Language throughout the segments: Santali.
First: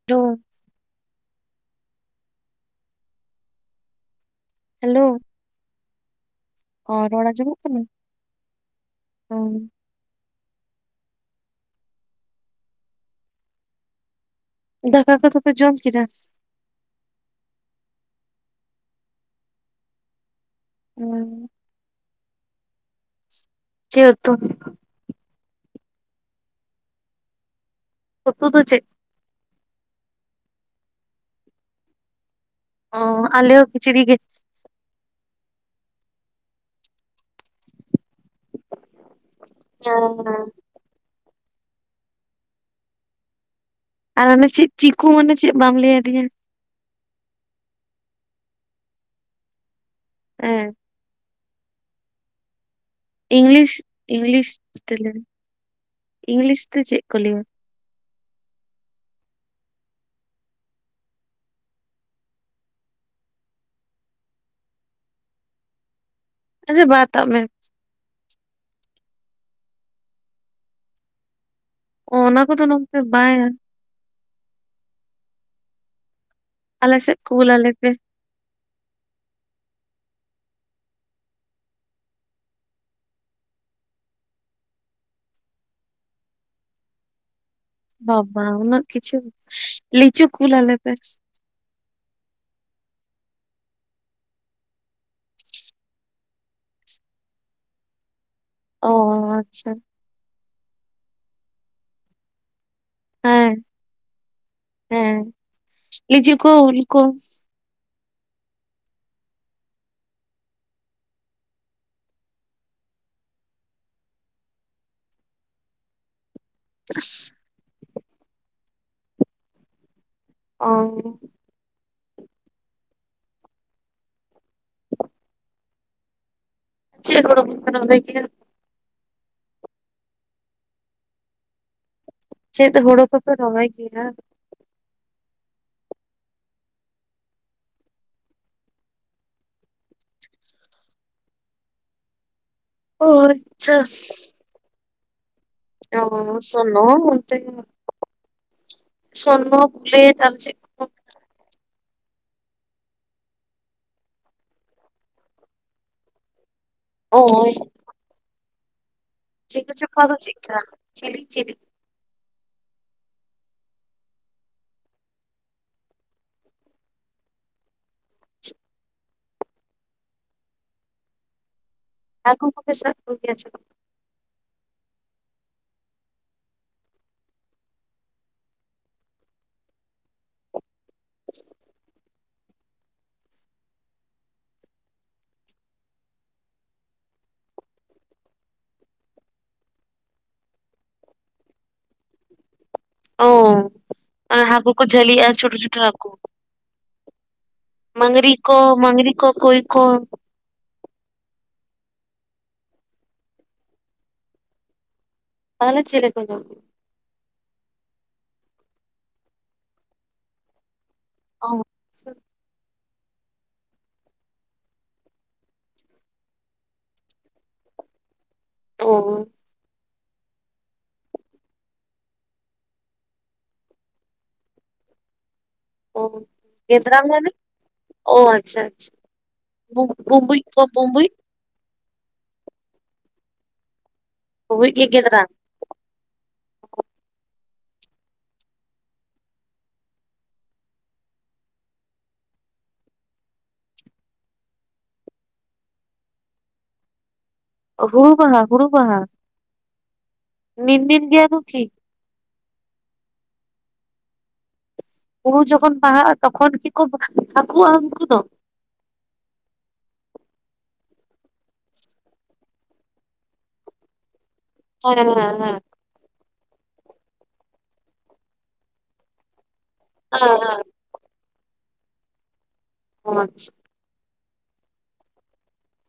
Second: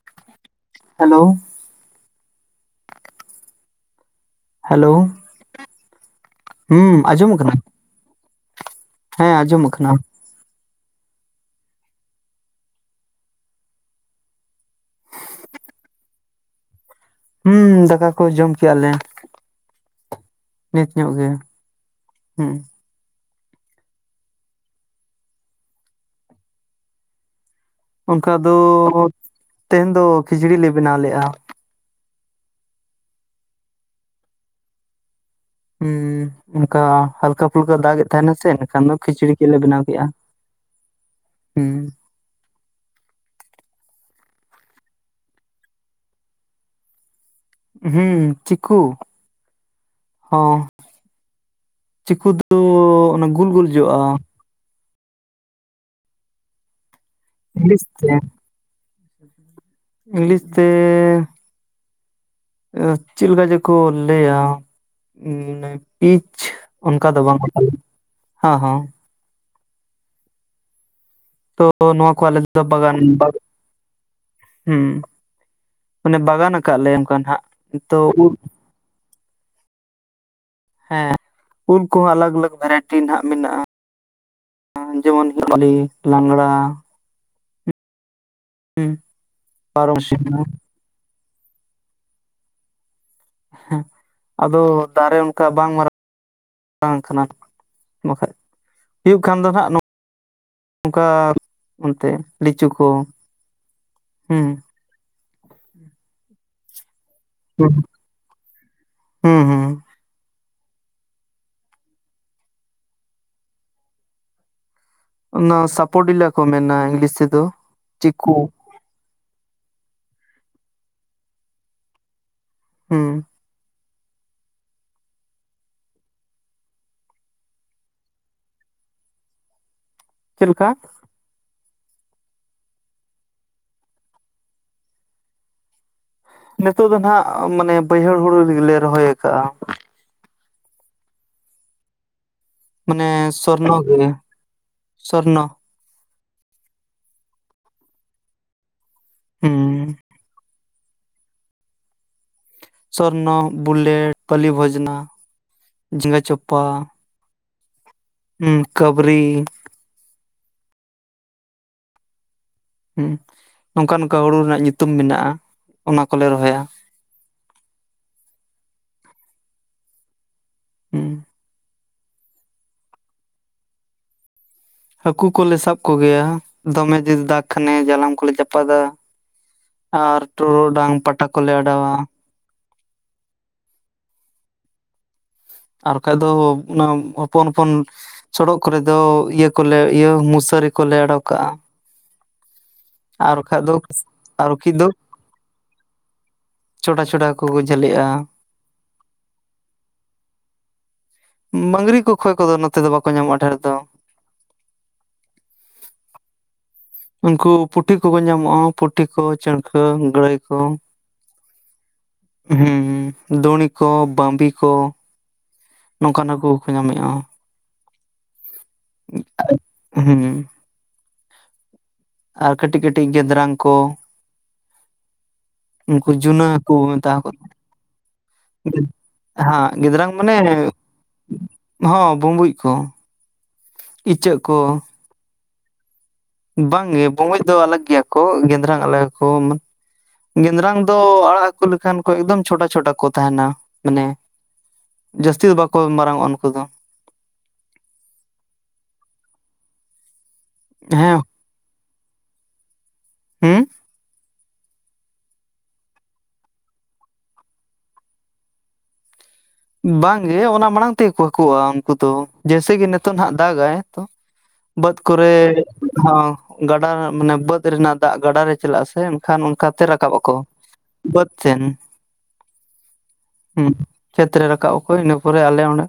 [unintelligible] ᱦᱮᱞᱳᱣ, ᱦᱮᱞᱳ ᱦᱮᱞᱳᱣ, ᱦᱩᱸ ᱨᱚᱲ ᱟᱸᱡᱚᱢ ᱠᱟᱱᱟ? ᱟᱸᱡᱚᱢᱚᱜ ᱦᱮᱸ ᱟᱸᱡᱚᱢ ᱠᱟᱱᱟ? ᱫᱟᱠᱟ ᱠᱚᱫᱚ ᱯᱮ ᱡᱚᱢ ᱠᱮᱫᱟ? ᱦᱩᱸ ᱫᱟᱠᱟ ᱠᱚ ᱡᱚᱢ ᱠᱮᱜᱼᱟᱞᱮ ᱱᱤᱛ ᱧᱚᱜ ᱜᱮᱼᱼ ᱦᱩᱸᱻ ᱪᱮᱻ ᱩᱛᱩ? ᱚᱱᱠᱟ ᱩᱛᱩ ᱫᱚ ᱪᱮᱫ? ᱛᱮᱦᱮᱧ ᱫᱚ ᱠᱷᱤᱪᱲᱤ ᱞᱮ ᱵᱮᱱᱟᱣ ᱞᱮᱫ-ᱟ ᱚᱻ ᱟᱞᱮ ᱦᱚᱸ ᱠᱷᱤᱪᱲᱤ ᱜᱮ ᱦᱩᱸ ᱚᱱᱠᱟ ᱦᱟᱞᱠᱟ ᱯᱷᱩᱞᱠᱟ ᱫᱟᱜ ᱮᱫ ᱛᱟᱦᱮᱱᱟ ᱥᱮ ᱮᱱᱟᱹᱠᱷᱟᱱ ᱫᱚ ᱠᱷᱤᱪᱲᱤ ᱜᱮᱞ ᱞᱮ ᱵᱮᱱᱟᱣ ᱠᱮᱫᱼᱟ ᱦᱩᱸ ᱟᱨ ᱚᱱᱮ ᱪᱮᱫ ᱪᱤᱻ ᱠᱩ ᱢᱟᱱᱮ ᱪᱮᱫ ᱵᱟᱢ ᱞᱟᱹᱭ ᱟᱹᱫᱤᱧᱟ? ᱦᱩᱸᱦᱩ ᱪᱤᱠᱩ ᱦᱚᱸᱻ ᱦᱮᱸ ᱪᱤᱠᱩ ᱫᱚᱼᱼ ᱤᱝᱞᱤᱥᱼᱤᱝᱞᱤᱥ ᱛᱮᱞᱮ ᱤᱝᱞᱤᱥ ᱛᱮ ᱪᱮᱫ ᱠᱚ ᱞᱟᱹᱭ ᱟ? ᱤᱝᱤᱥ ᱛᱮ ᱤᱝᱞᱤᱥ ᱛᱮᱻ ᱪᱮᱫᱮ ᱞᱮᱠᱟ ᱡᱮᱠᱚ ᱞᱟᱹᱭᱟ ᱤᱪᱷ ᱟᱪᱪᱷᱟ ᱚᱱᱠᱟ ᱵᱟᱫ ᱫᱚ ᱟᱜ ᱢᱮ᱾ ᱵᱟᱝᱛ ᱦᱚᱸ ᱦᱚᱸ ᱛᱚ ᱱᱚᱣᱟ ᱠᱚ ᱟᱞᱮ ᱚᱱᱟ ᱥᱮᱫ ᱫᱚ ᱠᱚᱫᱚ ᱵᱟᱜᱟᱱ ᱱᱚᱛᱮ ᱵᱟᱭ ᱦᱚᱸ ᱢᱟᱱᱮ ᱵᱟᱜᱟᱱᱟ ᱠᱟᱜ ᱞᱟ. ᱟᱞᱮ ᱭᱟᱢ ᱥᱮᱫ ᱠᱟᱱᱟ ᱠᱩᱞ ᱟᱞᱮ ᱦᱟᱸᱜ ᱯᱮ᱾ ᱛᱚ ᱩᱫᱼᱼ ᱦᱮᱸ ᱩᱞ ᱠᱚᱦᱚᱸ ᱟᱞᱟᱜᱽᱼᱟᱞᱟᱜᱽ ᱵᱷᱮᱨᱟᱭᱴᱤ ᱨᱮᱱᱟᱜ ᱢᱮᱱᱟᱜᱼᱟ᱾ ᱡᱮᱢᱚᱱ ᱜᱩᱫᱷᱞᱤ ᱞᱟᱝᱲᱟ ᱵᱟᱵᱟ ᱩᱱᱟᱜ ᱦᱩᱸ ᱠᱤᱪᱷᱩ ᱞᱤᱪᱩ ᱯᱟᱨᱚᱢᱥᱤᱱᱤ ᱠᱩᱞᱟᱼᱞᱮᱯᱮ ᱦᱮ ᱟᱫᱚ ᱫᱟᱨᱮ ᱚᱱᱠᱟ ᱵᱟᱝ ᱢᱟᱨᱟᱝᱼᱼ ᱵᱟᱝ ᱠᱟᱱᱟ ᱵᱟᱠᱷᱟᱡᱼᱼ ᱚ ᱦᱩᱭᱩᱜ ᱠᱷᱟᱱ ᱫᱚ ᱱᱷᱟᱜ ᱟᱪᱪᱷᱟ [inaudible] ᱱᱚᱝᱠᱟ [inaudible] ᱚᱱᱛᱮ ᱞᱤᱪᱩ ᱠᱚ ᱦᱩᱸᱻ, ᱦᱩᱸ ᱞᱤᱡᱩ ᱠᱚ ᱩᱞ ᱠᱚᱼᱼ ᱦᱩᱸ ᱦᱩᱸᱦᱩᱸ ᱚᱱᱟ ᱥᱟᱯᱳ ᱵᱤᱞᱟ ᱠᱚ ᱢᱮᱱᱟ ᱤᱝᱞᱤᱥ ᱛᱮᱫ ᱪᱤᱠᱩ ᱚᱝ ᱦᱩᱸᱻ ᱪᱮᱫ ᱜᱟᱲᱚᱢ ᱦᱩᱭᱩᱜ ᱠᱟᱱᱟ ᱞᱟ. ᱭ ᱠᱮᱜᱼᱟ ᱪᱮᱫ ᱞᱮᱠᱟ? ᱪᱮᱫ ᱦᱩᱲᱩ ᱠᱚᱯᱮ ᱨᱚᱦᱚᱭ ᱠᱮᱜ-ᱟ? ᱱᱤᱛᱚᱜ ᱫᱚ ᱱᱷᱟᱜ ᱢᱟᱱᱮ ᱵᱟᱹᱭᱦᱟᱹᱲ ᱦᱩᱲᱩ ᱨᱮᱜᱮᱞᱮ ᱨᱚᱦᱚᱭ ᱟᱠᱟᱜᱼᱟ᱾ ᱚ ᱢᱟᱱᱮ ᱥᱚᱨᱱ ᱟᱪᱪᱷᱟ ᱜᱮ ᱥᱚᱨᱱ ᱟᱵᱚ ᱦᱚᱸ ᱥᱚᱨᱱᱚ ᱚᱱᱛᱮ ᱥᱚᱨᱱᱚ ᱠᱚ ᱦᱩᱸ ᱞᱟ. ᱭᱮᱫ ᱟᱨ ᱪᱮᱫ? ᱠᱚ ᱥᱚᱨᱱᱚ, ᱵᱩᱞᱮᱴ, ᱵᱩᱞᱮᱰ, ᱯᱟᱵᱷᱚᱡᱽᱱᱟ ᱡᱷᱤᱸᱜᱟᱹ ᱪᱚᱯᱟ ᱦᱚᱭᱻᱻ ᱦᱩᱸ ᱠᱟᱹᱵᱨᱤ ᱪᱮᱫ ᱠᱚ ᱪᱚᱝ ᱟᱫᱚ ᱪᱮᱜ ᱞᱮᱠᱟ ᱟᱨ ᱪᱮᱜ ᱪᱮ? ᱦ ᱱᱚᱝᱠᱟᱼᱱᱚᱝᱠᱟ ᱦᱩᱲᱩ ᱨᱮᱱᱟᱜ ᱧᱩᱛᱩᱢ ᱢᱮᱱᱟᱜᱼᱟ ᱚᱱᱟ ᱠᱚᱞᱮ ᱨᱚᱦᱚᱭᱟ᱾ ᱦᱮᱸᱻ ᱠᱟᱴᱠᱚᱢ ᱠᱚᱯᱮ ᱥᱟᱵ ᱠᱚᱜᱮᱭᱟ ᱥᱮ ᱵᱟᱝ? ᱦᱟᱹᱠᱩ ᱠᱚᱞᱮ ᱥᱟᱵ ᱠᱚᱜᱮᱭᱟ ᱫᱚᱢᱮ ᱡᱩᱨᱮ ᱫᱟᱜᱽ ᱠᱷᱟᱱᱮ ᱡᱟᱞᱟᱢ ᱠᱚᱞᱮ ᱪᱟᱯᱟᱫᱟ ᱟᱨ ᱴᱚᱨᱚᱰᱟᱝ ᱯᱟᱴᱟ ᱠᱚᱞᱮ ᱚᱰᱟᱣᱟ᱾ ᱟᱨ ᱵᱟᱠᱟᱱᱡ ᱫᱚ ᱚᱱᱟ ᱦᱚᱯᱚᱱ ᱦᱚᱯᱚᱱ ᱥᱚᱰᱚᱜ ᱠᱚᱨᱮ ᱫᱚ ᱤᱭᱟᱹ ᱠᱚᱞᱮ ᱤᱭᱟᱹ ᱢᱚᱥᱟᱨᱤ ᱠᱚᱞᱮ ᱟᱰᱚᱠ ᱠᱟᱜᱼᱟ᱾ ᱚ ᱟᱨ ᱵᱟᱠᱟᱱᱡ ᱫᱚ ᱟᱨ ᱟᱨᱠᱟ. ᱦᱟᱹᱠᱩ ᱠᱚ ᱫᱚ ᱡᱷᱟᱹᱞᱤᱜᱼᱟ ᱪᱷᱳᱴᱳ ᱪᱷᱳᱴᱳ ᱦᱟᱹᱠᱩ ᱪᱷᱚᱴᱟᱼᱪᱷᱚᱴᱟ ᱠᱚ ᱡᱷᱟᱹᱞᱤᱜ-ᱟ᱾ ᱰᱟᱝᱨᱤ ᱠᱚ ᱢᱟᱝᱨᱤ ᱠᱚ ᱠᱩᱭ ᱠᱚ ᱢᱟᱹᱝᱨᱤ ᱠᱚ ᱠᱷᱚᱭ ᱠᱚᱫᱚ ᱱᱚᱛᱮ ᱫᱚ ᱵᱟᱠᱚ ᱧᱟᱢᱚᱜᱼᱟ ᱰᱷᱮᱨ ᱫᱚ, ᱛᱟᱦᱞᱮ ᱪᱮᱞᱮ ᱠᱚ ᱡᱚᱢ [inaudible] ᱩᱱᱠᱩ ᱯᱩᱴᱷᱤ ᱠᱚᱠᱚ ᱧᱟᱢᱚᱜᱼᱟ ᱯᱩᱴᱷᱤ ᱠᱚ, ᱪᱟᱺᱲᱠᱟᱹ, ᱜᱟᱹᱲᱟᱹᱭ ᱠᱚ᱾ ᱚᱸ ᱟᱪᱪᱷᱟ᱾ ᱦᱩᱸᱻ ᱦᱩᱸ, ᱫᱩᱲᱤ ᱠᱚ, ᱵᱟᱢᱵᱤ ᱠᱚ᱾ ᱱᱚᱝᱠᱟᱱ ᱦᱟᱠᱩ ᱠᱚ ᱧᱟᱢ‌ᱮᱜ-ᱟ᱾ [inaudible] ᱦᱩᱸ᱾ ᱟᱨ ᱠᱟᱹᱴᱤᱡ ᱠᱟᱹᱴᱤᱡ ᱜᱮᱫᱽᱨᱟᱝ ᱠᱚ, ᱩᱱᱠᱩ ᱡᱩᱱᱟᱹ ᱦᱟᱹᱠᱩ ᱜᱮᱫᱽᱨᱟᱝ ᱢᱮᱛᱟ ᱢᱟᱱᱮ ᱠᱚᱣᱟ ᱚ ᱟᱪᱪᱷᱟ ᱾ ᱟᱪᱪᱷᱟ [inaudible] ᱦᱟᱸ ᱵᱩ ᱜᱮᱫᱽᱨᱟᱝ ᱢᱟᱱᱮ ᱵᱩᱸᱵᱩᱡ ᱠᱚ ᱵᱩᱸᱵᱩᱡ ᱦᱚᱸ ᱵᱩᱸᱵᱩᱡ ᱠᱚ, ᱤᱪᱟᱹᱜ ᱠᱚ ᱜᱮᱫᱽᱨᱟ? ᱵᱟᱝ ᱜᱮ ᱵᱚᱸᱢᱩᱡᱽ ᱫᱚ ᱟᱞᱟᱜᱽ ᱜᱮᱭᱟ ᱠᱚ ᱜᱮᱸᱫᱽᱨᱟᱝ ᱟᱞᱟᱜᱽ ᱟᱠᱚ ᱜᱮᱸᱫᱽᱨᱝ ᱫᱚ ᱟᱲᱟᱜ ᱦᱟᱹᱠᱩ ᱞᱮᱠᱷᱟᱱ ᱠᱚ ᱮᱠᱫᱚᱢ ᱪᱷᱳᱴᱟ ᱪᱷᱳᱴᱟ ᱠᱚ ᱛᱟᱦᱮᱸᱱᱟ, ᱢᱟᱱᱮ ᱡᱟᱹᱥᱛᱤ ᱫᱚ ᱵᱟᱠᱚ ᱢᱟᱨᱟᱝᱚᱜᱼᱟ ᱱᱩᱠᱩ ᱫᱚ, ᱦᱩᱲᱩ ᱵᱟᱦᱟ ᱦᱩᱲᱩ ᱵᱟᱦᱟ, ᱢᱤᱱ ᱢᱤᱱ ᱦᱮᱸ ᱜᱮᱭᱟ ‌ᱠᱚ ᱠᱤ? ᱦᱩᱸ? ᱦᱩᱲᱩ ᱡᱚᱠᱷᱚᱱ ᱵᱟᱦᱟᱜᱼᱟ ᱛᱚᱠᱷᱚᱱ ᱠᱤ ᱠᱚ ᱦᱟᱹᱠᱩᱜᱼᱟ ᱩᱱᱠᱩ ᱫᱚ? ᱵᱟᱝ ᱜᱮ ᱚᱱᱟ ᱢᱟᱲᱟᱝ ᱛᱮᱜᱮ ᱠᱚ ᱦᱟᱹᱠᱩᱜᱼᱟ ᱩᱱᱠᱩ ᱫᱚ, ᱡᱮᱭᱥᱮ ᱠᱤ ᱱᱤᱛᱚᱜ ᱱᱟᱦᱟᱜ ᱫᱟᱜᱟᱭ ᱛᱚ ᱦᱮᱸ ᱵᱟᱹᱫᱽ ᱦᱮᱸ ᱦᱮᱸ ᱠᱚᱨᱮ, ᱦᱚᱸ ᱜᱟᱰᱟ ᱢᱟᱱᱮ ᱵᱟᱹᱫᱽ ᱨᱮᱱᱟᱜ ᱫᱟᱜ ᱜᱟᱰᱟᱨᱮ ᱪᱟᱞᱟᱜ-ᱟ ᱥᱮ ᱮᱱᱠᱷᱟᱱ ᱚᱝᱠᱟ ᱛᱮ ᱨᱟ ᱠᱟᱵ ᱟᱠᱚ, ᱦᱮᱸ ᱦᱮᱸ ᱵᱟᱹᱫᱽ ᱥᱮᱱ᱾ ᱚ ᱟᱪᱪᱷ ᱦᱩᱸ, ᱠᱷᱮᱛ ᱨᱮ ᱨᱟᱠᱟᱵ ᱟᱠᱚ ᱤᱱᱟᱹ ᱯᱚᱨᱮ ᱟᱞᱮ ᱚᱸᱰᱮ,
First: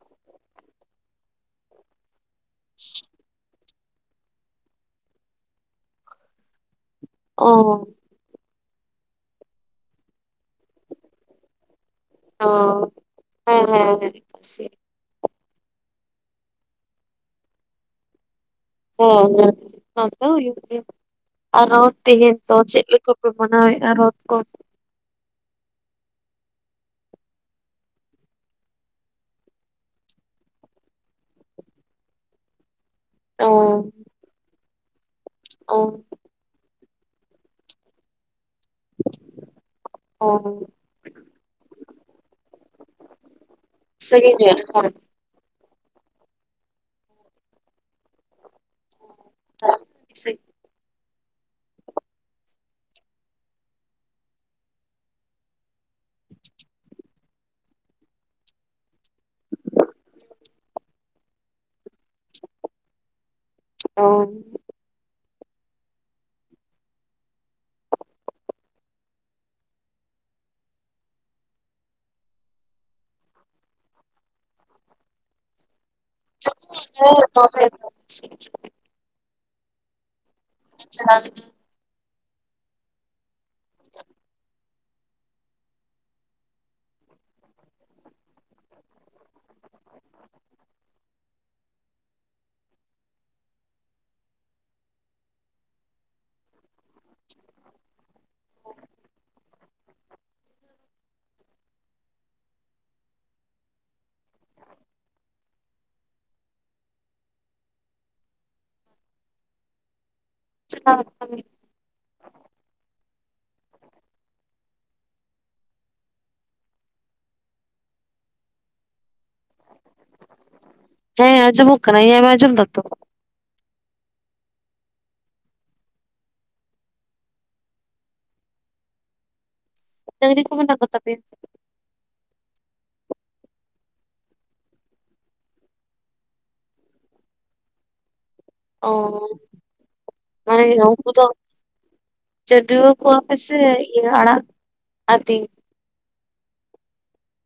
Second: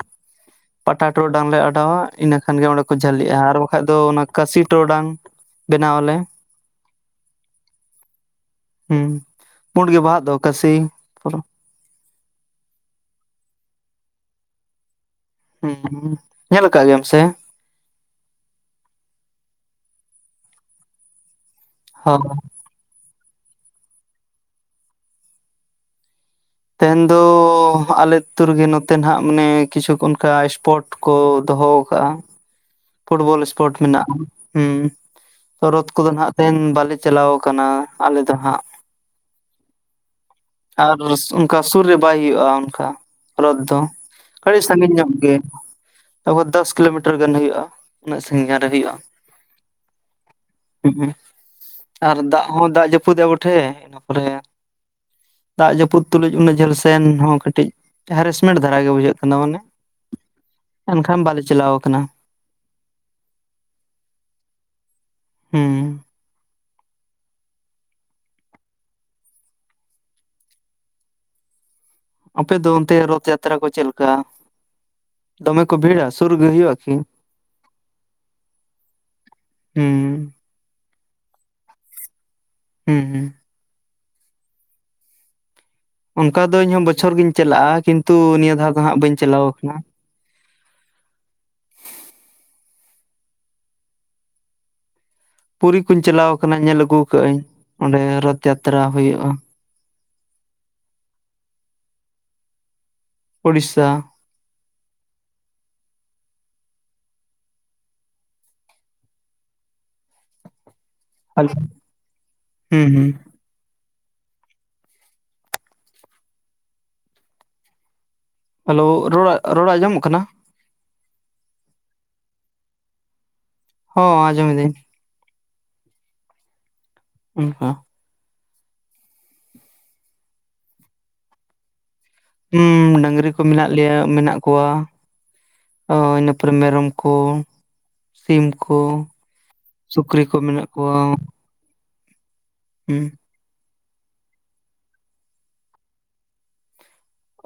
ᱯᱟᱴᱟ ᱴᱚᱨᱚᱰᱟᱝ ᱞᱮ ᱟᱰᱟᱣᱟ, ᱤᱱᱟᱹ ᱠᱷᱟᱱ ᱜᱮ ᱚᱸᱰᱮ ᱠᱚ ᱡᱷᱟᱹᱞᱤᱜᱼᱟ, ᱟᱨ ᱵᱟᱠᱷᱟᱡ ᱫᱚ ᱚᱱᱟ ᱠᱟᱥᱤ ᱴᱚᱨᱰᱟᱝ ᱵᱮᱱᱟᱣᱟᱞᱮ, ᱚᱻ᱾ ᱦᱩᱸ, ᱯᱩᱸᱰ ᱜᱮ ᱵᱟᱦᱟᱜ ᱫᱚ ᱠᱟᱹᱥᱤ ᱯᱩᱨᱟᱹ, ᱚ, ᱦᱮᱸ ᱦᱮᱸ ᱦᱮᱸ ᱦᱮᱸ ᱠᱟᱹᱥᱤ᱾ ᱦᱩᱸᱻ, ᱧᱮᱞ ᱠᱟᱜ ᱜᱮᱭᱟᱢ ᱥᱮ? ᱦᱮᱸ ᱧᱮᱞ ᱠᱤᱫᱤᱧ ᱱᱚᱱᱛᱮ ᱦᱚᱸ ᱦᱩᱭᱩᱜ ᱜᱮᱭᱟ, ᱟᱨᱚ ᱦᱚᱸ ᱛᱮᱦᱮᱧ ᱫᱚ ᱪᱮᱫ [inaudible] ᱠᱚ ᱢᱟᱱᱟᱣᱮᱜ-ᱟ ᱨᱚᱛ ᱠᱚ? ᱛᱮᱦᱮᱧ ᱫᱚ ᱟᱞᱮ ᱟᱹᱛᱩ ᱨᱮᱜᱮ ᱱᱚᱛᱮ ᱱᱟᱦᱟᱜ ᱢᱟᱱᱮ ᱠᱤᱪᱷᱩ ᱠᱚ ᱚᱱᱠᱟ ᱤᱥᱯᱚᱴ ᱠᱚ ᱫᱚᱦᱚ ᱠᱟᱜᱼᱟ, ᱯᱷᱩᱴᱵᱚᱞ ᱚ ᱤᱥᱯᱚᱴ ᱢᱮᱱᱟᱜᱼᱟ ᱦᱩᱸ ᱚ ᱨᱚᱛ ᱠᱚᱫᱚ ᱱᱟᱦᱟᱜ ᱛᱮᱦᱮᱧ ᱵᱟᱞᱮ ᱪᱟᱞᱟᱣ ᱠᱟᱱᱟ ᱟᱞᱮ ᱫᱚ ᱦᱟᱸᱜ ᱚ ᱟᱨ ᱚᱱᱠᱟ ᱥᱩᱨ ᱨᱮ ᱵᱟᱭ ᱦᱳᱭᱳᱜᱼᱟ ᱚᱱᱠᱟ ᱨᱚᱛ ᱫᱚ, ᱥᱟᱺᱜᱤᱧ ᱨᱮ ᱟᱹᱲᱤ ᱦᱮᱸ ᱥᱟᱺᱜᱤᱧ ᱧᱚᱜ ᱜᱮ ᱟᱵᱚ ᱫᱚᱥ ᱠᱤᱞᱳᱢᱤᱴᱟᱨ ᱜᱟᱱ ᱦᱩᱭᱩᱜ-ᱟ ᱩᱱᱟᱹᱜ ᱥᱟᱺᱜᱤᱧ ᱨᱮ ᱦᱳᱭᱳᱼᱟ, [unintelligible] ᱦᱩᱸᱜ-ᱩ ᱟᱨ ᱫᱟᱜ ᱦᱚᱸ ᱫᱟᱜ ᱡᱟᱹᱯᱩᱫ ᱮᱫᱟ ᱵᱩᱴᱷᱮ ᱤᱱᱟᱹ ᱯᱚᱨᱮ ᱜᱮ, ᱫᱟᱜ ᱡᱟᱹᱯᱩᱫ ᱛᱩᱞᱩᱡ ᱩᱱᱟᱹᱜ ᱡᱷᱟᱹᱞ ᱥᱮᱱ ᱦᱚᱸ ᱠᱟᱹᱴᱤᱡ, ᱦᱮᱨᱮᱥᱢᱮᱱᱴ ᱫᱷᱟᱨᱟ ᱜᱮ ᱵᱩᱡᱷᱟᱹᱜ ᱠᱟᱱᱟ ᱢᱟᱱᱮ ᱮᱱᱠᱷᱟᱱ ᱵᱟᱞᱮ ᱪᱟᱞᱟᱣ ᱟᱠᱟᱱᱟ, ᱚ ᱦᱩᱸ ᱟᱯᱮ ᱫᱚ ᱚᱱᱛᱮ ᱨᱚᱛᱷ ᱡᱟᱛᱨᱟ ᱠᱚ ᱪᱮᱫ ᱞᱮᱠᱟ ᱫᱚᱢᱮ ᱠᱚ ᱵᱷᱤᱲᱟ ᱥᱮ ᱥᱩᱨ ᱨᱮ ᱜᱮ ᱦᱩᱭᱩᱜᱼᱟ ᱠᱤ ᱦᱩᱸ ᱦᱮ ᱪᱟᱞᱟᱣ ᱞᱤᱱᱤᱧ, ᱦᱩᱸ ᱦᱩᱸ [unintelligible] ᱚᱱᱠᱟ ᱫᱚ ᱤᱧ ᱦᱚᱸ ᱵᱚᱪᱷᱚᱨ ᱜᱤᱧ ᱪᱟᱞᱟᱜᱼᱟ ᱠᱤᱱᱛᱩ ᱱᱤᱭᱟᱹ ᱫᱷᱟᱣ ᱫᱚ ᱦᱟᱸᱜ ᱵᱟᱹᱧ ᱪᱟᱞᱟᱣ ᱟᱠᱟᱱᱟ, ᱯᱩᱨᱤ ᱠᱩᱧ ᱪᱟᱞᱟᱣ ᱟᱠᱟᱱᱟ ᱧᱮᱞ ᱟᱹᱜᱩ ᱟᱹᱜᱩ ᱠᱟᱜ ᱟᱹᱧ ᱚᱸᱰᱮ ᱨᱚᱛᱷ ᱡᱟᱛᱨᱟ ᱦᱩᱭᱩᱜᱼᱟ, ᱳᱰᱤᱥᱥᱟ᱾ [unintelligible] ᱟᱪᱪᱷᱟ [unintelligible] ᱦᱩᱸ ᱦᱩᱸ ᱦᱮᱞᱳ ᱨᱚᱲ ᱨᱚᱲ ᱟᱸᱡᱚ ᱢᱚᱜ ᱠᱟᱱᱟ᱾ ᱦᱮᱸ ᱟᱸᱡᱚᱢᱚᱜ ᱠᱟᱱᱟ ᱤᱧᱟᱜ ᱮᱢ ᱟᱸᱡᱚᱢ ᱫᱟ ᱛᱚ, ᱦᱚᱸ ᱟᱸᱡᱚᱢ ᱮᱫᱤᱧ, ᱚᱱᱠᱟ ᱰᱟᱝᱨᱤ ᱠᱩ ᱢᱮᱱᱟᱜ ᱠᱚ ᱛᱟᱯᱮᱭᱟ, ᱦᱩᱸ ᱰᱟᱹᱝᱨᱤ ᱠᱚ ᱢᱮᱱᱟᱜ ᱞᱮᱭᱟ ᱢᱮᱱᱟᱜ ᱠᱚᱣᱟ, ᱚ, ᱤᱱᱟᱹ ᱯᱚᱨᱮ ᱢᱮᱨᱚᱢ ᱠᱚ ᱥᱤᱢ ᱥᱤᱢ ᱠᱚ ᱚ ᱥᱩᱠᱨᱤ ᱠᱚ ᱢᱟᱱᱮ ᱢᱮᱱᱟᱜ ᱠᱚᱣᱟ, ᱩᱱᱠᱩ ᱫᱚ ᱪᱟᱹᱰᱣᱟᱹ ᱦᱩᱸ ᱠᱚᱣᱟᱯᱮ ᱥᱮ ᱤᱭᱟᱹ ᱟᱲᱟᱜ ᱟᱹᱛᱤᱧ,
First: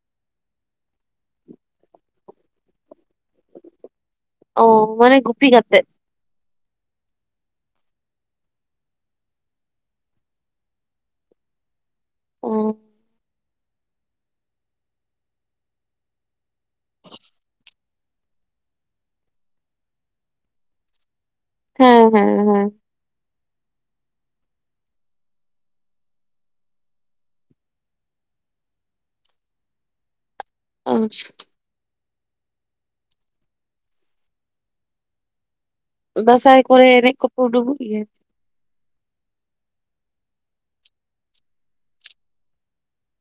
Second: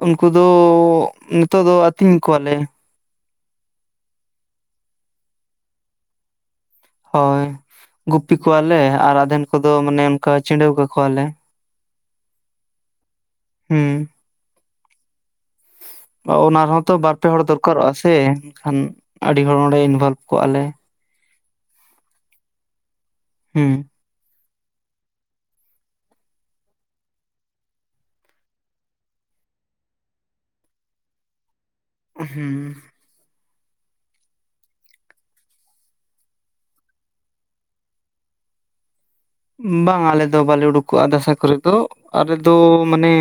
ᱩᱱᱠᱩ ᱫᱚ ᱱᱤᱛᱚᱜ ᱫᱚ ᱟᱹᱛᱤᱧ ᱠᱚᱣᱟᱞᱮ, ᱚ, ᱢᱟᱱᱮ ᱜᱩᱯᱤ ᱠᱟᱛᱮᱜ ᱦᱚᱭ ᱜᱩᱯᱤ ᱠᱚᱣᱟᱞᱮ ᱟᱨ ᱟᱫᱷᱮᱱ ᱠᱚᱫᱚ ᱢᱟᱱᱮ ᱚᱱᱠᱟ ᱪᱟᱹᱰᱤᱟᱹᱣ ᱠᱟᱠᱚᱣᱟᱞᱮ, ᱚ ᱦᱩᱸ ᱚᱱᱟ ᱨᱮ ᱦᱚᱸ ᱛᱚ ᱵᱟᱨ ᱯᱮ ᱦᱚᱲ ᱫᱚᱨᱠᱟᱨᱚᱜᱼᱟ ᱥᱮ ᱮᱱᱠᱷᱟᱱ ᱟᱹᱰᱤ ᱦᱚᱲ ᱚᱸᱰᱮ ᱤᱱᱵᱷᱚᱞᱵᱷ ᱠᱚᱜᱼᱟ ᱞᱮ, ᱦᱮᱸ ᱦᱮᱸ ᱦᱮᱸ, ᱦᱩᱸ ᱟᱪᱷᱟ, ᱦᱩᱸ, ᱫᱟᱸᱥᱟᱭ ᱠᱚᱨᱮ ᱮᱱᱮᱡ ᱠᱚᱯᱮ ᱩᱸᱰᱩᱜᱚᱜ ᱜᱮᱭᱟ, ᱵᱟᱝ ᱟᱞᱮ ᱫᱚ ᱵᱟᱞᱮ ᱩᱰᱩᱠᱚᱜᱼᱟ ᱫᱟᱸᱥᱟᱭ ᱠᱚᱨᱮ ᱫᱚ ᱟᱞᱮ ᱫᱚ ᱢᱟᱱᱮ,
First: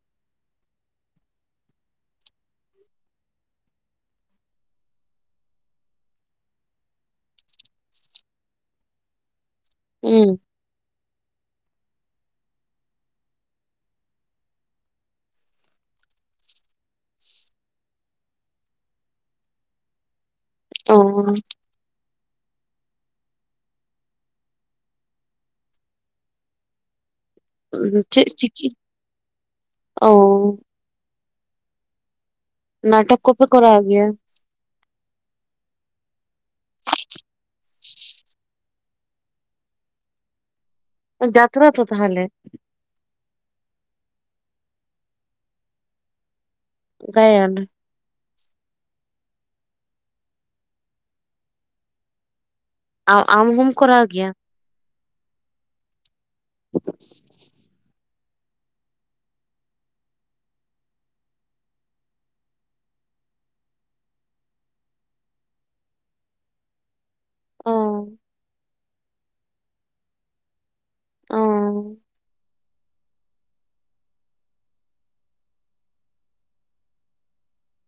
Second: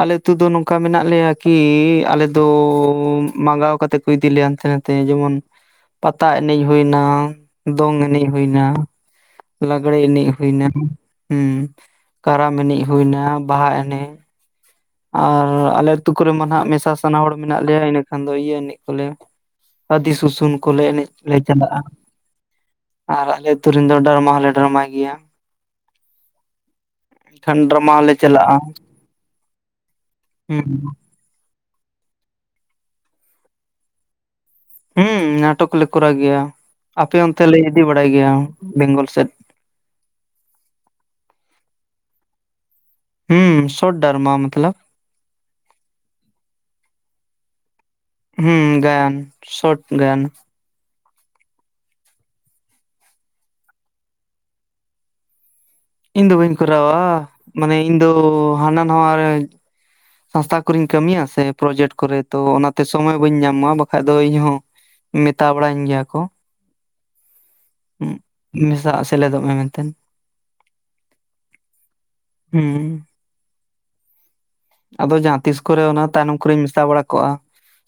ᱟᱞᱮ ᱩᱛᱩ ᱫᱚ ᱱᱚᱝᱠᱟ ᱢᱮᱱᱟᱜ ᱞᱮᱭᱟ ᱠᱤ ᱟᱞᱮ ᱫᱚ ᱢᱟᱸᱜᱟᱣ ᱠᱟᱛᱮ ᱠᱚ ᱤᱫᱤ ᱞᱮ ᱦᱟᱱᱛᱮ, ᱛᱮ ᱡᱮᱢᱚᱱ ᱯᱟᱛᱟ ᱮᱱᱮᱡ ᱦᱩᱭᱱᱟ ᱫᱚᱝ ᱮᱱᱮᱡ ᱦᱩᱭ ᱮᱱᱟ, ᱞᱟᱜᱽᱲᱮ ᱮᱱᱮᱡ ᱦᱩᱸ ᱦᱩᱭᱱᱟ ᱦᱮᱸ ᱠᱟᱨᱟᱢ ᱮᱱᱮᱡ ᱦᱩᱭ ᱮᱱᱟ ᱵᱟᱦᱟ ᱮᱱᱮᱡ, ᱟᱨ ᱟᱞᱮ ᱟᱹᱛᱩ ᱠᱚᱨᱮᱢᱟ ᱱᱟᱜ ᱢᱮᱥᱟ ᱥᱟᱱᱟ ᱦᱚᱲ ᱢᱮᱱᱟᱜ ᱞᱮᱭᱟ ᱤᱱᱟᱹᱠᱷᱟᱱ ᱫᱚ ᱤᱭᱟᱹ ᱮᱱᱮᱡ ᱞᱟᱹᱭᱟ᱾ ᱟᱫᱤ ᱥᱩᱥᱩᱱ ᱠᱚᱞᱮ ᱮᱱᱮᱡ ᱚ ᱞᱮ ᱪᱟᱞᱟᱜ-ᱟ᱾ ᱟᱨ ᱟᱞᱮ ᱟᱹᱛᱩ ᱨᱮᱱ ᱫᱚ ᱰᱟᱨᱢᱟ ᱦᱚᱸᱞᱮ ᱰᱟᱨᱢᱟᱭ ᱜᱮᱭᱟ᱾ ᱮᱱᱷᱟᱱ ᱰᱟᱨᱢᱟ ᱦᱚᱸᱞᱮ ᱪᱮᱫ ᱪᱟᱞᱟᱜ-ᱟ᱾ ᱪᱤᱠᱤ ᱚ ᱦᱩᱸ᱾ ᱱᱟᱴᱚᱠ ᱠᱚᱯᱮ ᱠᱚᱨᱟᱣ ᱜᱮᱭᱟ? ᱦᱩ ᱱᱟᱴᱚᱠ ᱠᱚᱞᱮ ᱠᱚᱨᱟᱣ ᱜᱮᱭᱟ ᱟᱯᱮ ᱚᱱᱛᱮ ᱞᱮ ᱤᱫᱤ ᱵᱟᱲᱟᱭ ᱜᱮᱭᱟ ᱵᱮᱝᱜᱚᱞ ᱥᱮᱫ᱾ ᱡᱟᱛᱨᱟ ᱛᱚ ᱛᱟᱦᱚᱞᱮ? ᱦᱩᱸ ᱥᱚᱴ ᱰᱟᱨᱢᱟ ᱢᱚᱛᱞᱚᱵ᱾ ᱜᱟᱭᱟᱱ᱾ ᱦᱩᱸ ᱜᱟᱭᱟᱱ ᱥᱚᱴ ᱜᱟᱭᱟᱱ᱾ ᱟᱢ ᱟᱢ ᱦᱚᱢ ᱠᱚᱨᱟᱣ ᱜᱮᱭᱟ? ᱤᱧ ᱫᱚ ᱵᱟᱹᱧ ᱠᱚᱨᱟᱣᱟ ᱢᱟᱱᱮ ᱤᱧ ᱫᱚ ᱦᱟᱱᱟ ᱱᱟᱣᱟ ᱨᱮ ᱥᱚᱝᱥᱛᱷᱟ ᱠᱚᱨᱮᱧ ᱠᱟᱹᱢᱤᱭᱟ ᱥᱮ ᱯᱨᱚᱡᱮᱠᱴ ᱠᱚᱨᱮ ᱛᱚ ᱚᱱᱟᱛᱮ ᱥᱚᱢᱚᱭ ᱵᱟᱹᱧ ᱧᱟᱢᱟ ᱵᱟᱠᱷᱟᱡ ᱫᱚ ᱤᱧᱦᱚᱸ ᱢᱮᱛᱟ ᱵᱟᱲᱟᱹᱧ ᱜᱮᱭᱟ ᱠᱚ᱾ ᱚ ᱢᱮᱥᱟᱜ ᱥᱮᱞᱮᱫᱚᱜ ᱢᱮᱱᱛᱮᱱ᱾ ᱚᱻ ᱦᱩ᱾ ᱟᱫᱚ ᱡᱟᱦᱟᱸ ᱛᱤᱥ ᱠᱚᱨᱮ ᱚᱱᱟ ᱛᱟᱭᱱᱚᱢ ᱠᱚᱨᱮᱧ ᱢᱮᱥᱟ ᱵᱟᱲᱟ ᱠᱚᱜ-ᱟ᱾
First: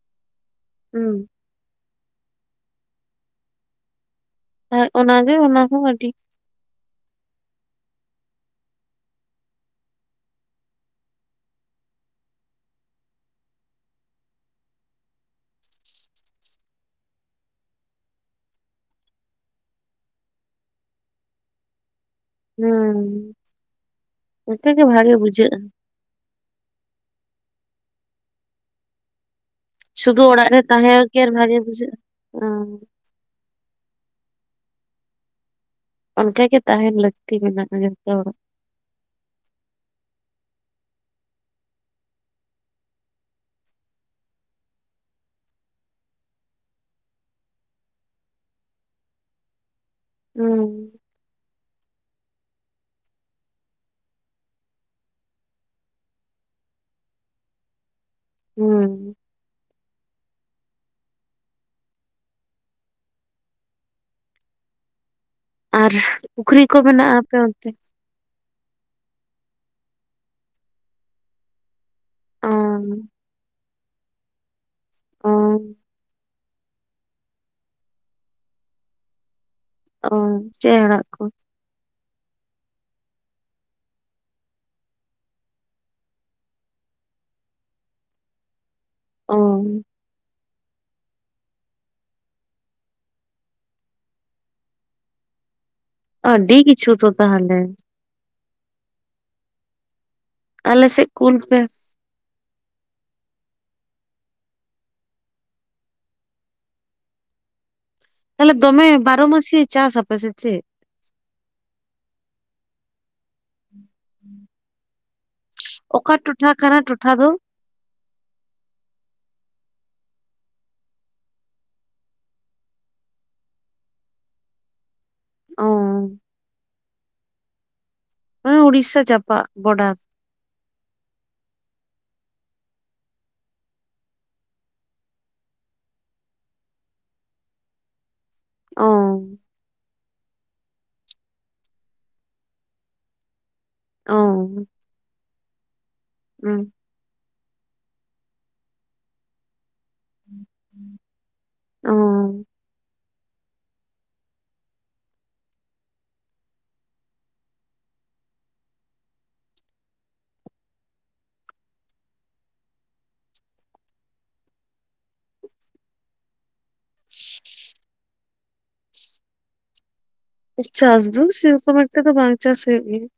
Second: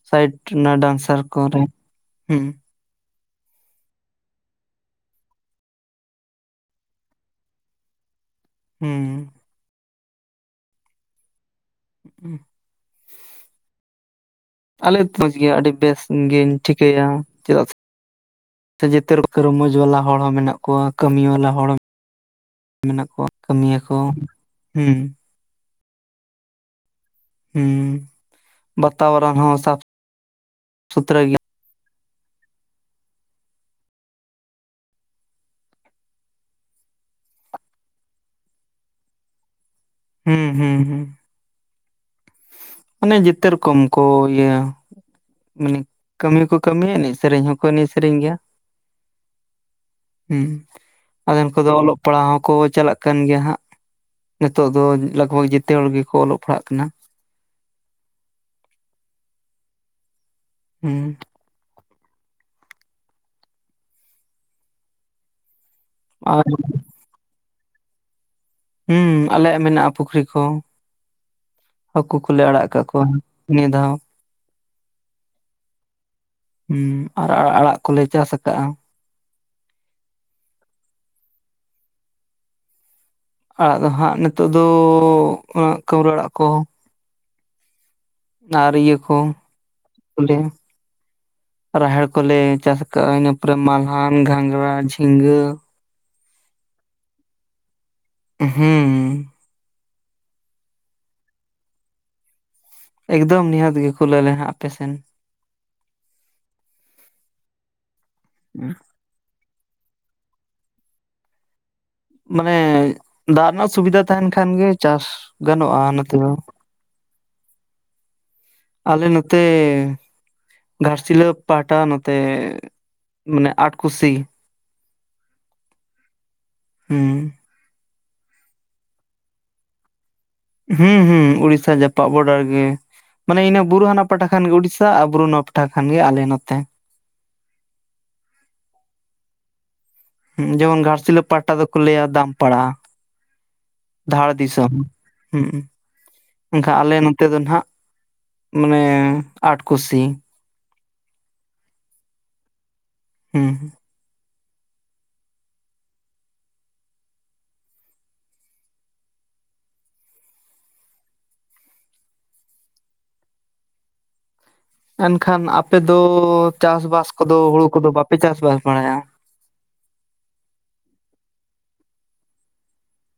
ᱥᱟᱭᱤᱰ ᱨᱮᱱᱟᱜ ᱦᱩᱸ ᱰᱟᱱᱥᱟᱨ ᱠᱚᱨᱮ ᱦᱩᱸ᱾ ᱦᱮᱸ ᱚᱱᱟᱜᱮ ᱚᱱᱟ ᱦᱚ ᱟᱹᱰᱤ᱾ ᱦᱩ᱾ [unintelligible] ᱟᱞᱮ ᱢᱚᱡᱽ ᱜᱮ ᱟᱹᱰᱤ ᱵᱮᱥᱜᱤᱧ ᱴᱷᱤᱠᱟᱹᱭᱟ ᱪᱮᱫᱟᱜ ᱥᱮ ᱡᱮᱛᱮ ᱨᱚᱠ ᱨᱚᱢᱚᱡ ᱵᱟᱞᱟ ᱦᱚᱲ ᱦᱚᱸ ᱢᱮᱱᱟᱜ ᱠᱚᱣᱟ ᱠᱟᱹᱢᱤ ᱵᱟᱞᱟ ᱦᱚᱲ ᱢᱮᱱᱟᱜ ᱠᱚᱣᱟ ᱦᱩᱸ ᱠᱟᱹᱢᱤᱭᱟᱠᱚ ᱦᱩᱸ᱾ ᱵᱩᱡᱷᱟᱹᱜ-ᱟ᱾ ᱦᱩᱸ ᱵᱟᱛᱟᱣ ᱨᱟᱱ ᱦᱚᱸ ᱥᱟᱛ᱾ ᱥᱩᱫᱩ ᱚᱲᱟᱜ ᱨᱮ ᱛᱟᱦᱮᱸ ᱠᱤ ᱟᱨ ᱵᱷᱟᱜᱮ ᱵᱩᱡᱷᱟᱹᱜ-ᱟ᱾ [unintelligible] ᱚᱱᱠᱟᱜ ᱜᱮ ᱛᱟᱦᱮᱱ ᱞᱟᱹᱠᱛᱤ ᱢᱮᱱᱟᱜ-ᱟ ᱡᱷᱚᱛᱚ ᱦᱚᱲᱟᱜ᱾ ᱦᱩᱸ ᱦᱩᱸ ᱦᱩᱸ᱾ ᱚᱱᱮ ᱡᱮᱛᱚ ᱨᱚᱠᱚᱢ ᱠᱚ ᱜᱮᱭᱟ᱾ ᱢᱟᱱᱮ ᱠᱟᱹᱢᱤ ᱦᱚᱸᱠᱚ ᱠᱟᱹᱢᱤᱭᱟ ᱮᱱᱮᱡ ᱥᱮᱨᱮᱧ ᱦᱚᱸᱠᱚ ᱮᱱᱮᱡ ᱥᱮᱨᱮᱧ ᱜᱮᱭᱟ᱾ ᱦᱩᱸ ᱟᱫᱟ ᱱᱩᱠᱩ ᱫᱚ ᱚᱞᱚᱜ ᱯᱟᱲᱦᱟᱜ ᱦᱚᱸᱠᱚ ᱪᱟᱞᱟᱜ ᱠᱟᱱ ᱜᱮᱭᱟ ᱦᱟᱜ᱾ ᱱᱤᱛᱚᱜ ᱫᱚ ᱞᱟᱜᱽᱵᱷᱟᱜᱽ ᱡᱮᱛᱚ ᱦᱚᱲ ᱜᱮᱠᱚ ᱚᱞᱚᱜ ᱯᱟᱲᱦᱟᱜ ᱠᱟᱱᱟ᱾ ᱦᱩᱸ᱾ ᱦᱩᱸ᱾ ᱟᱨ ᱯᱩᱠᱷᱨᱤ ᱠᱚ ᱢᱮᱱᱟᱜ-ᱟ ᱟᱯᱮ ᱚᱱᱛᱮ? ᱦᱩᱸ ᱟᱞᱮᱭᱟᱜ ᱢᱮᱱᱟᱜ-ᱟ ᱯᱩᱠᱷᱨᱤ ᱠᱚ᱾ ᱦᱟᱹᱠᱩ ᱠᱚᱞᱮ ᱚ ᱟᱲᱟᱜ ᱠᱟᱜ ᱠᱚᱣᱟ ᱱᱤᱭᱟᱹ ᱫᱷᱟᱣ ᱦᱚ᱾ ᱦᱩᱸ᱾ ᱦᱩᱸ ᱟᱨ ᱟᱲᱟᱜ ᱠᱚᱞᱮ ᱪᱟᱥ ᱟᱠᱟᱜ-ᱟ᱾ ᱚ ᱪᱮᱜ ᱟᱲᱟᱜ ᱠᱚ? ᱟᱲᱟᱜ ᱫᱚ ᱦᱟᱜ ᱱᱤᱛᱚᱜ ᱫᱚ ᱠᱟᱹᱣᱨᱟᱹ ᱟᱲᱟᱜ ᱠᱚ᱾ ᱟᱨ ᱤᱭᱟᱹ ᱠᱚ ᱚ [unintelligible] ᱨᱟᱦᱮᱲ ᱠᱚᱞᱮ ᱪᱟᱥ ᱟᱠᱟᱜ-ᱟ ᱤᱱᱟᱹ ᱯᱚᱨᱮ ᱢᱟᱞᱦᱟᱱ, ᱜᱷᱟᱸᱝᱨᱟ, ᱡᱷᱤᱸᱜᱟᱹ᱾ ᱟᱹᱰᱤ ᱠᱤᱪᱷᱩ ᱛᱚ ᱛᱟᱦᱞᱮ? ᱦᱩᱸ, ᱟᱞᱮᱥᱮᱫ ᱠᱩᱞ ᱯᱮ᱾ ᱮᱠᱫᱚᱢ ᱱᱤᱦᱟᱹᱛ ᱜᱮ ᱠᱷᱩᱞᱟᱹᱞᱮ ᱦᱟᱜ ᱟᱯᱮᱥᱮᱱ᱾ [inaudible] ᱛᱟᱦᱚᱞᱮ ᱫᱚᱢᱮ ᱵᱟᱨᱚ ᱢᱟᱹᱥᱤᱭᱟᱹ ᱪᱟᱥ ᱟᱯᱮ ᱥᱮ ᱪᱮᱫ? ᱢᱟᱱᱮ ᱫᱟᱜ ᱨᱮᱱᱟᱜ ᱥᱩᱵᱤᱫᱷᱟ ᱛᱟᱦᱮᱱ ᱠᱷᱟᱱ ᱜᱤ ᱪᱟᱥ ᱜᱟᱱᱚᱜᱼᱟ ᱚᱠᱟ ᱱᱚᱛᱮ ᱫᱚ ᱴᱚᱴᱷᱟ ᱠᱟᱱᱟ ᱴᱚᱴᱷᱟ ᱫᱚ? ᱟᱞᱮ ᱱᱚᱛᱮ ᱜᱷᱟᱴᱥᱤᱞᱟᱹ ᱯᱟᱦᱴᱟ ᱱᱚᱛᱮ ᱢᱟᱱᱮ ᱟᱴ ᱠᱩᱥᱤ ᱚᱻ ᱦᱩᱸ ᱢᱟᱱᱮ ᱩᱲᱤᱥᱟ ᱡᱟᱯᱟᱜ ᱵᱚᱰᱟᱨ ᱦᱩᱸ ᱦᱩᱸ ᱩᱲᱤᱥᱟ ᱡᱟᱯᱟᱜ ᱵᱚᱰᱟᱨ ᱜᱮ ᱢᱟᱱᱮ ᱤᱱᱟᱹ ᱵᱩᱨᱩ ᱦᱟᱱᱟ ᱯᱟᱦᱴᱟ ᱠᱷᱟᱱ ᱜᱮ ᱩᱲᱤᱥᱟ ᱟᱨ ᱵᱩᱨᱩ ᱱᱚᱣᱟ ᱯᱟᱦᱴᱟ ᱠᱷᱟᱱ ᱜᱮ ᱟᱞᱮ ᱱᱚᱛᱮ ᱚᱻ ᱡᱮᱢᱚᱱ ᱜᱷᱟᱴᱥᱤᱞᱟ. ᱯᱟᱦᱴᱟ ᱫᱚ ᱠᱚ ᱞᱟᱹᱭᱟ ᱫᱟᱢᱯᱟᱲᱟ ᱫᱷᱟᱲ ᱚ ᱫᱤᱥᱚᱢ ᱦᱩᱸ ᱮᱱᱠᱷᱟᱡ ᱟᱞᱮ ᱱᱚᱛᱮ ᱫᱚ ᱱᱟᱦᱟᱸᱜ ᱢᱟᱱᱮ ᱟᱴᱠᱩᱥᱤ ᱚᱻ ᱦᱩᱸᱦᱩᱸ ᱮᱱᱠᱷᱟᱱ ᱟᱯᱮ ᱫᱚ ᱪᱟᱥ-ᱵᱟᱥ ᱠᱚ ᱫᱚ ᱦᱚᱲᱩ ᱠᱚ ᱫᱚ ᱵᱟᱯᱮ ᱪᱟᱥ-ᱵᱟᱥ ᱵᱟᱲᱟᱭᱟ ᱪᱟᱥ ᱫᱩ ᱥᱮ ᱨᱚᱠᱚᱢ ᱮᱠᱴᱟ ᱫᱚ ᱵᱟᱝ ᱪᱟᱥ ᱦᱩᱭᱩᱜ ᱜᱮᱭᱟ᱾